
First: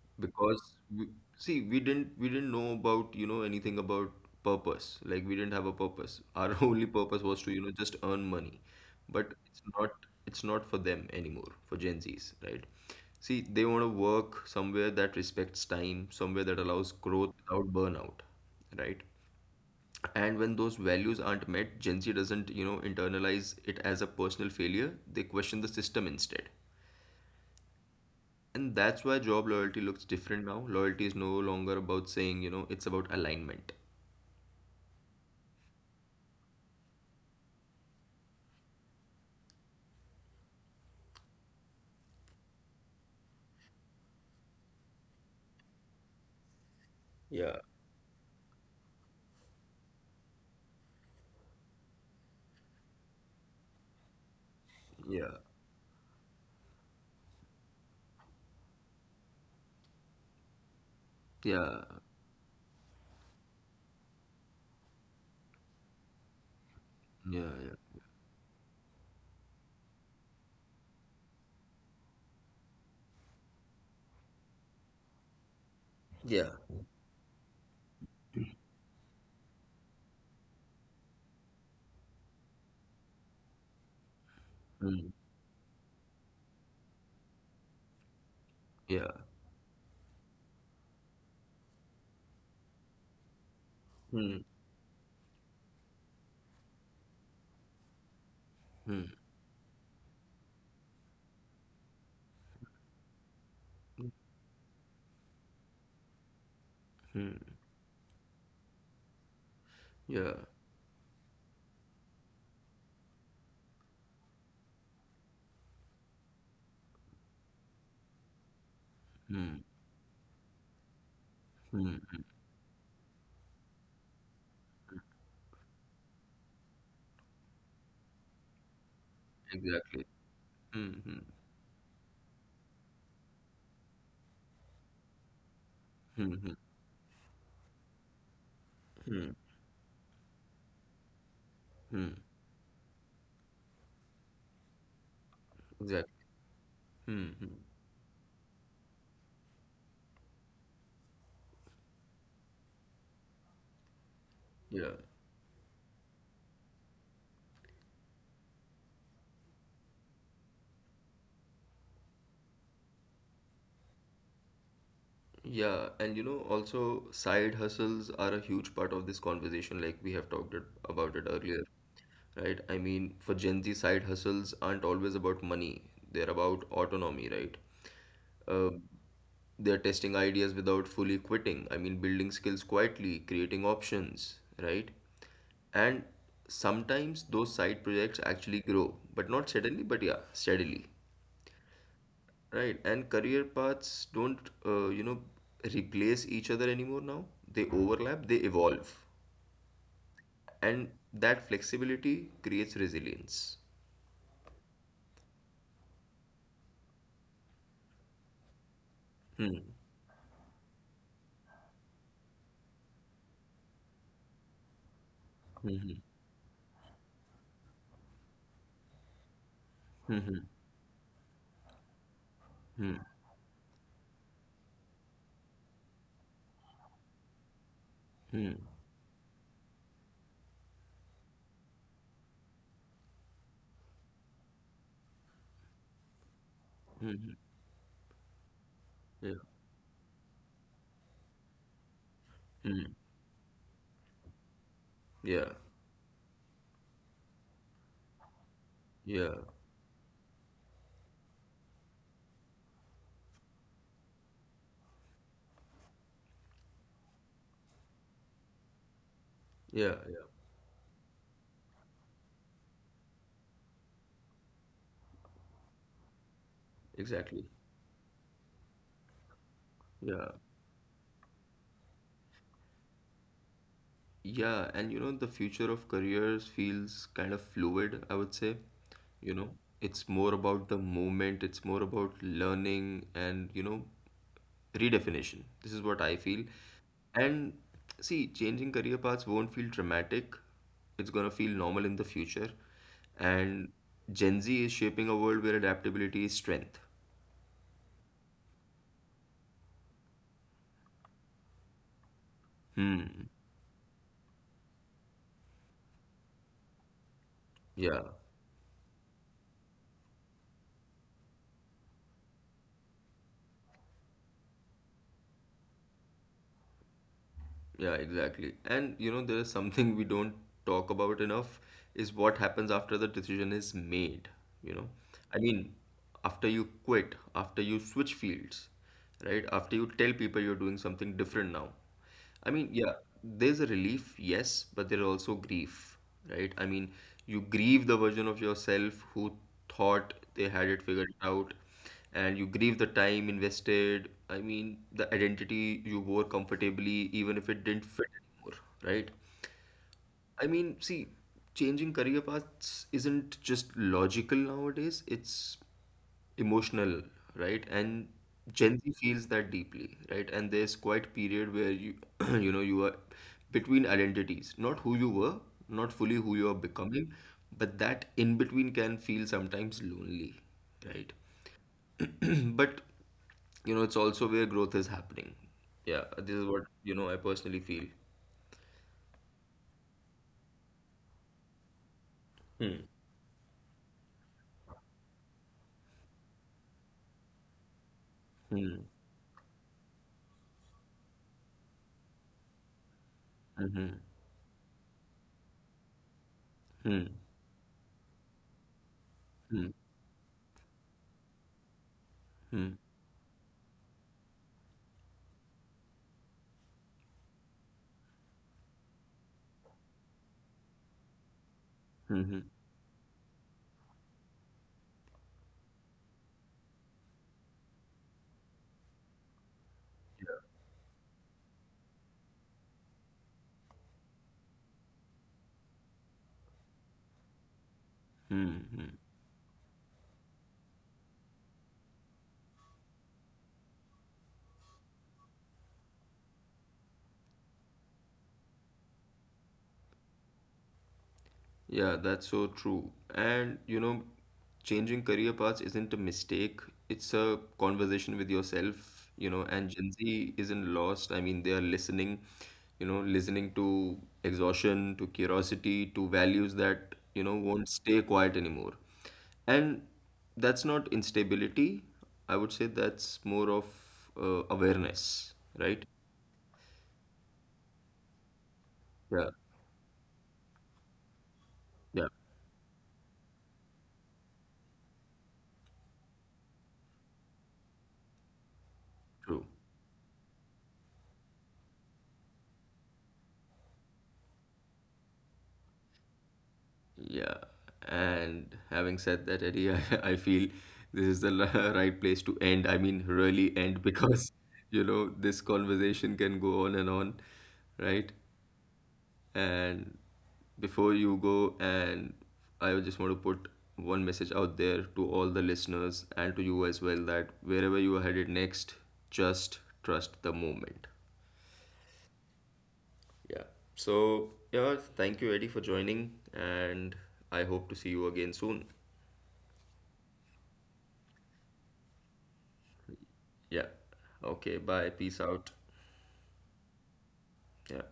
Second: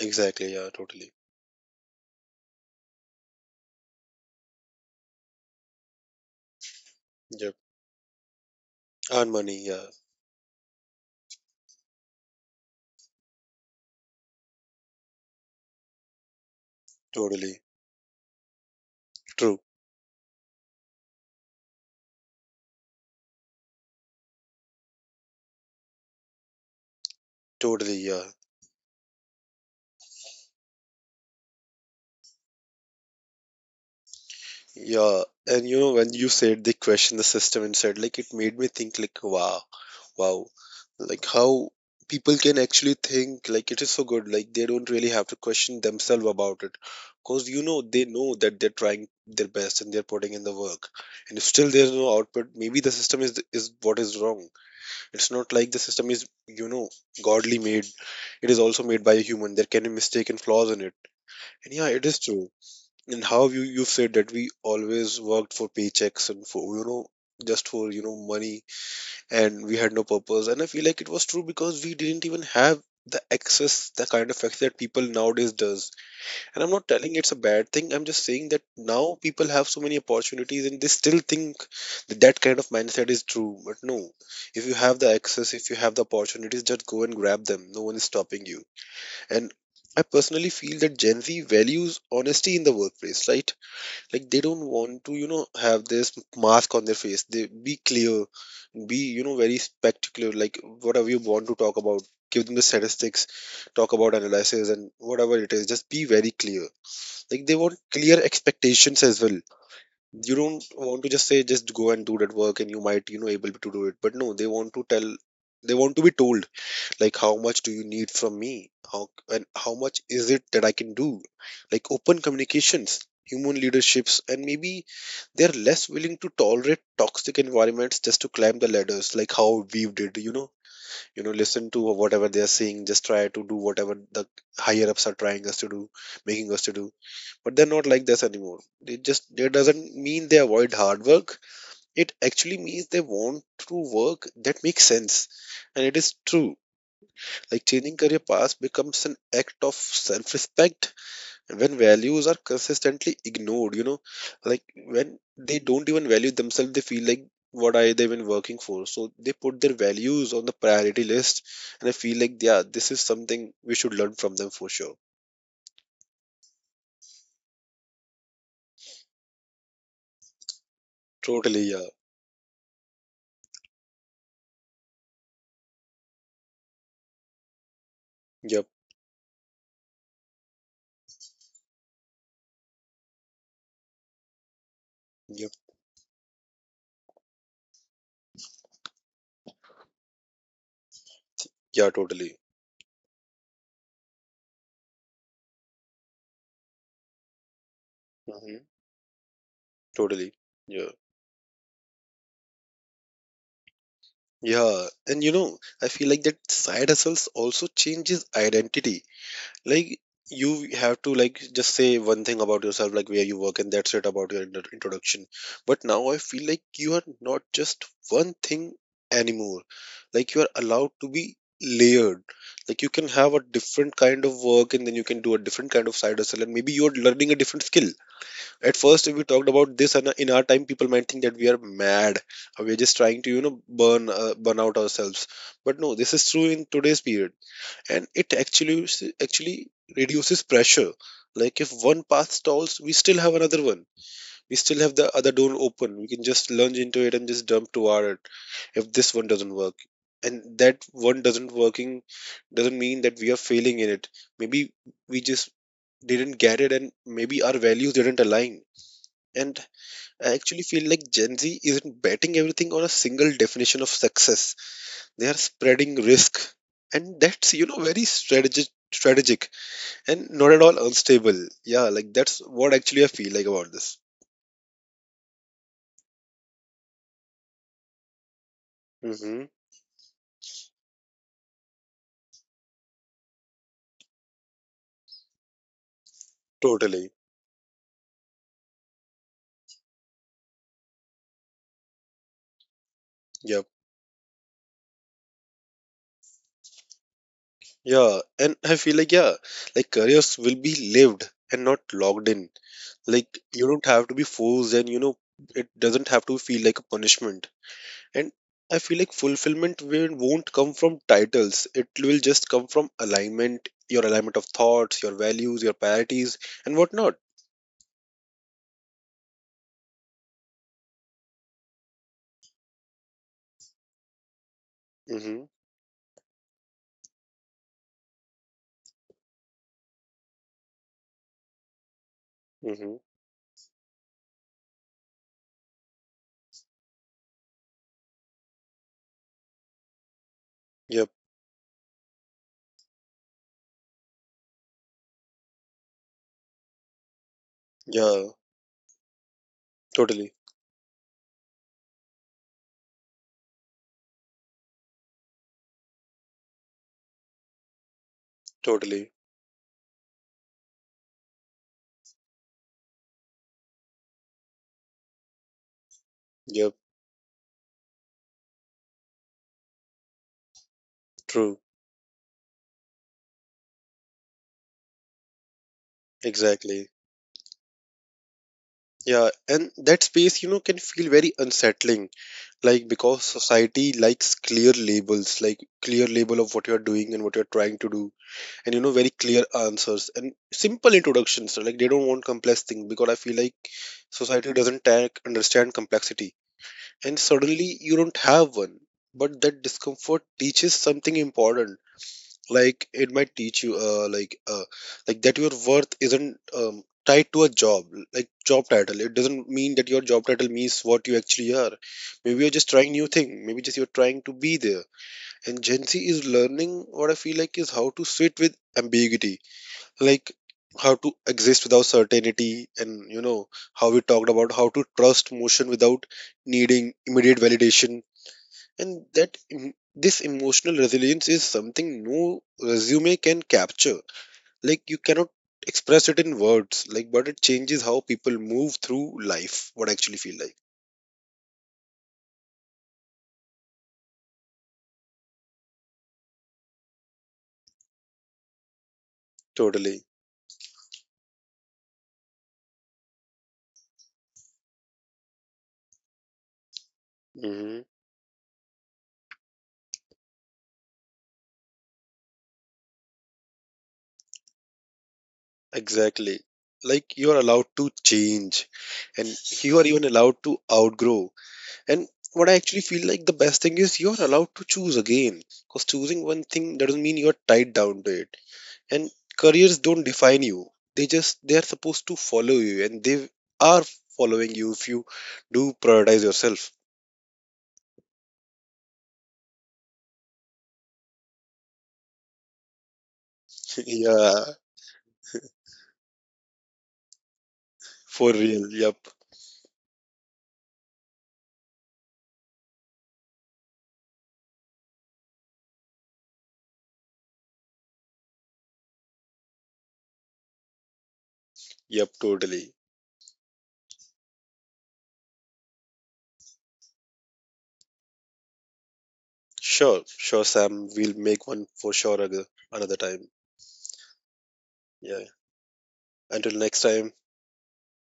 Speaker 1: Exactly.
Speaker 2: because
Speaker 1: Yeah.
Speaker 2: we,
Speaker 1: Totally.
Speaker 2: see we didn't know about, anything about purpose. Like we didn't have a purpose. Our only purpose was to,
Speaker 1: Yep.
Speaker 2: just earn money.
Speaker 1: Earn
Speaker 2: But it's
Speaker 1: money. Yeah.
Speaker 2: not, it's not for them anymore, for Gen Z's, right? See, they want to work somewhere that respects time, somewhere that allows growth
Speaker 1: Totally.
Speaker 2: without burnout, right?
Speaker 1: True.
Speaker 2: And when those values aren't met, Gen Z doesn't, internalize it as a personal failure. They question the system instead.
Speaker 1: Totally. Yeah.
Speaker 2: And that's why job loyalty looks different now. Loyalty is no longer about saying, you know, it's about alignment.
Speaker 1: Yeah, and you know when you said they questioned the system and said, like it made me think like wow, wow, like how people can actually think like it is so good, like they don't really have to question themselves about it, because
Speaker 2: Yeah.
Speaker 1: you know they know that they're trying their best and they're putting in the work. And if still there's no output, maybe the system is what is wrong. It's
Speaker 2: Yeah.
Speaker 1: not like the system is you know godly made. It is also made by a human. There can be mistake and flaws in it. And
Speaker 2: Yeah.
Speaker 1: yeah, it is true. And how you said that we always worked for paychecks and for you know
Speaker 2: Yeah.
Speaker 1: just for you know money, and we had no purpose. And I feel like it was true, because we didn't even have the access, the kind of access that people nowadays does.
Speaker 2: Yeah.
Speaker 1: And I'm
Speaker 2: Yeah.
Speaker 1: not telling it's a bad thing, I'm just saying that now people have so many opportunities and they still think that that kind of mindset is true, but no, if you have the
Speaker 2: Mm.
Speaker 1: access, if you have the opportunities, just go and grab them. No one is stopping you.
Speaker 2: Yeah.
Speaker 1: And I personally feel that Gen Z values honesty in the workplace, right? Like
Speaker 2: Hmm.
Speaker 1: they don't want to you know have this mask on their face. They be clear, be
Speaker 2: Hmm.
Speaker 1: you know very spectacular, like whatever you want to talk about, give them the statistics, talk about analysis and whatever it is, just be very clear.
Speaker 2: Hmm.
Speaker 1: Like they want clear expectations as well.
Speaker 2: Yeah.
Speaker 1: You don't want to just say just go and do that work and you might you know able to do it, but no, they want to tell, they want to be told, like how much do you need from me, how, and
Speaker 2: Hmm.
Speaker 1: how much is it that I can do. Like
Speaker 2: Hmm.
Speaker 1: open
Speaker 2: Hmm.
Speaker 1: communications, human leaderships, and maybe they're less willing to tolerate toxic environments just to climb the ladders like how we
Speaker 2: Exactly.
Speaker 1: did, you know,
Speaker 2: Hmm.
Speaker 1: you
Speaker 2: Hmm.
Speaker 1: know listen to whatever they're saying, just try to do whatever the higher ups are trying us to do,
Speaker 2: Hmm.
Speaker 1: making
Speaker 2: Hmm.
Speaker 1: us to do. But they're not like this anymore. They just,
Speaker 2: Hmm.
Speaker 1: that doesn't mean they avoid hard work.
Speaker 2: Mm.
Speaker 1: It actually means they want to work that makes sense, and it
Speaker 2: Exactly.
Speaker 1: is true.
Speaker 2: Hmm. Hmm.
Speaker 1: Like changing career paths becomes an act of self-respect. And when values are consistently ignored, you know, like
Speaker 2: Yeah.
Speaker 1: when they don't even value themselves, they feel like what are they even working for? So they put their values on the priority list, and I feel like yeah, this is something we should learn from them for sure.
Speaker 2: Yeah. And you know, also side hustles are a huge part of this conversation, like we have talked it, about it earlier.
Speaker 1: Totally, yeah.
Speaker 2: Right? I mean, for Gen Z, side hustles aren't always about money, they're about autonomy, right?
Speaker 1: Yep.
Speaker 2: Uh, they're testing ideas without fully quitting. I mean, building skills quietly, creating options, right?
Speaker 1: Yep.
Speaker 2: And sometimes those side projects actually grow, but not suddenly, but yeah, steadily,
Speaker 1: Yeah. Totally.
Speaker 2: right? And career paths don't, uh, you know, replace each other anymore now. They overlap, they
Speaker 1: Hmm.
Speaker 2: evolve.
Speaker 1: Totally. Yeah.
Speaker 2: And that flexibility creates resilience.
Speaker 1: Yeah. And you know, I feel like that side hustles also changes identity.
Speaker 2: Hmm.
Speaker 1: Like you have to like just say one thing about yourself, like where you work, and that's it about your introduction. But now I feel like you are not just one thing anymore. Like
Speaker 2: Hmm.
Speaker 1: you are
Speaker 2: Hmm.
Speaker 1: allowed to be layered. Like you can
Speaker 2: Hmm.
Speaker 1: have a different kind of work, and then you can do a different kind of side hustle, and maybe you're learning a different skill.
Speaker 2: Hmm.
Speaker 1: At first if we talked about this, and in our time people might think that we are mad or we're just trying to you know burn out ourselves. But no, this is true in today's period, and it
Speaker 2: Yeah.
Speaker 1: actually reduces pressure. Like if one path
Speaker 2: Mm.
Speaker 1: stalls, we still have another one. We still have the
Speaker 2: Yeah.
Speaker 1: other door open. We can just lunge into it and just dump toward it. If
Speaker 2: Yeah.
Speaker 1: this one doesn't work and that one doesn't working, doesn't mean that we are failing in it. Maybe we just didn't get it and maybe our values didn't align.
Speaker 2: Yeah.
Speaker 1: And
Speaker 2: Yeah.
Speaker 1: I actually feel like Gen Z isn't betting everything on a single definition of success. They are spreading risk,
Speaker 2: Exactly.
Speaker 1: and that's you know very strategic,
Speaker 2: Yeah.
Speaker 1: and not at all unstable. Yeah, like that's what actually I feel like about this.
Speaker 2: Yeah. And you know, the future of careers feels kind of fluid, I would say. You know,
Speaker 1: Mm-hmm.
Speaker 2: it's more about the movement, it's more about learning and, you know, redefinition. This is what I feel.
Speaker 1: Totally.
Speaker 2: And see, changing career paths won't feel dramatic. It's gonna feel normal in the future.
Speaker 1: Yep.
Speaker 2: And Gen Z is shaping a world where adaptability is strength.
Speaker 1: Yeah. And I feel like, yeah, like careers will be lived and not logged in. Like
Speaker 2: Hmm.
Speaker 1: you don't have to be forced, and, you know, it doesn't have to feel like a punishment.
Speaker 2: Yeah.
Speaker 1: And I feel like won't come from titles. It will just come from alignment, your alignment of thoughts, your values, your priorities, and whatnot.
Speaker 2: Yeah, exactly. And you know, there is something we don't talk about enough, is what happens after the decision is made, you know.
Speaker 1: Mm-hmm.
Speaker 2: I mean, after you quit, after you switch fields, right? After you tell people you're doing something different now. I mean,
Speaker 1: Mm-hmm.
Speaker 2: yeah, there's a relief, yes, but there's also grief, right? I mean, you grieve the version of yourself who thought they had it
Speaker 1: Yep.
Speaker 2: figured out, and you grieve the time invested. I mean, the identity you wore comfortably, even if it didn't
Speaker 1: Yeah.
Speaker 2: fit anymore, right?
Speaker 1: Totally.
Speaker 2: I mean, see, changing career paths isn't just logical nowadays, it's emotional, right? And Gen
Speaker 1: Totally.
Speaker 2: Z feels that deeply, right? And there's quite a period where you, you know, you are between identities, not who you were, not fully who you are
Speaker 1: Yep.
Speaker 2: becoming, but that in between can feel sometimes lonely, right?
Speaker 1: True.
Speaker 2: But you know, it's also where growth is happening. Yeah, this is what,
Speaker 1: Exactly.
Speaker 2: you know, I personally feel.
Speaker 1: Yeah, and that space, you know, can feel very unsettling, like
Speaker 2: Hmm.
Speaker 1: because society likes clear labels, like clear label of what you're doing and what you're trying to do, and you
Speaker 2: Hmm.
Speaker 1: know, very clear answers and simple introductions. So, like they don't want complex things, because I feel like
Speaker 2: Mhm.
Speaker 1: society doesn't take, understand complexity,
Speaker 2: Hmm.
Speaker 1: and suddenly you don't have one. But that
Speaker 2: Hmm.
Speaker 1: discomfort teaches something important.
Speaker 2: Hmm.
Speaker 1: Like it might teach you like that your worth isn't tied to a job, like job title. It doesn't mean that your job title means what you actually are. Maybe
Speaker 2: Hmm.
Speaker 1: you're just trying new thing, maybe just you're trying to be there. And Gen Z is learning what I feel like is how to sit with ambiguity. Like how to exist without certainty, and you know how we talked about how to trust motion without needing immediate validation.
Speaker 2: Hmm. Hmm.
Speaker 1: And that this emotional resilience is something no resume can capture. Like you cannot express it in words, like but it changes how people move through life, what I actually feel like.
Speaker 2: Yeah, that's so true. And you know, changing career paths isn't a mistake. It's a conversation with yourself, you know, and
Speaker 1: Totally.
Speaker 2: Gen Z isn't lost. I mean, they are listening, you know, listening to exhaustion, to curiosity, to values that, you know,
Speaker 1: Hmm.
Speaker 2: won't stay quiet anymore. And that's not instability. I would say that's more of awareness, right?
Speaker 1: Exactly. Like you are allowed to change, and
Speaker 2: Yeah,
Speaker 1: you are even allowed to outgrow. And
Speaker 2: yeah,
Speaker 1: what I actually feel like the best thing is you're allowed to choose again, because choosing one thing doesn't mean you're tied down to it. And
Speaker 2: true.
Speaker 1: careers don't define you. They just, they are supposed to follow you, and they are following you if you do prioritize yourself.
Speaker 2: Yeah, and having said that, Eddie, I, I feel this is the right place to end. I mean, really end
Speaker 1: Yeah.
Speaker 2: because, you know, this conversation can go on and on, right?
Speaker 1: For real. Yep.
Speaker 2: And before you go, and I just want to put one message out there to all the listeners and to you as well, that wherever you are headed next, just trust the moment.
Speaker 1: Yep, totally.
Speaker 2: Yeah. So, yeah, thank you, Eddie, for joining, and I hope to see you again soon.
Speaker 1: Sure. Sure, Sam, we'll make one for sure, another time.
Speaker 2: Yeah. Okay. Bye.
Speaker 1: Yeah,
Speaker 2: Peace out.
Speaker 1: until next time.
Speaker 2: Yeah.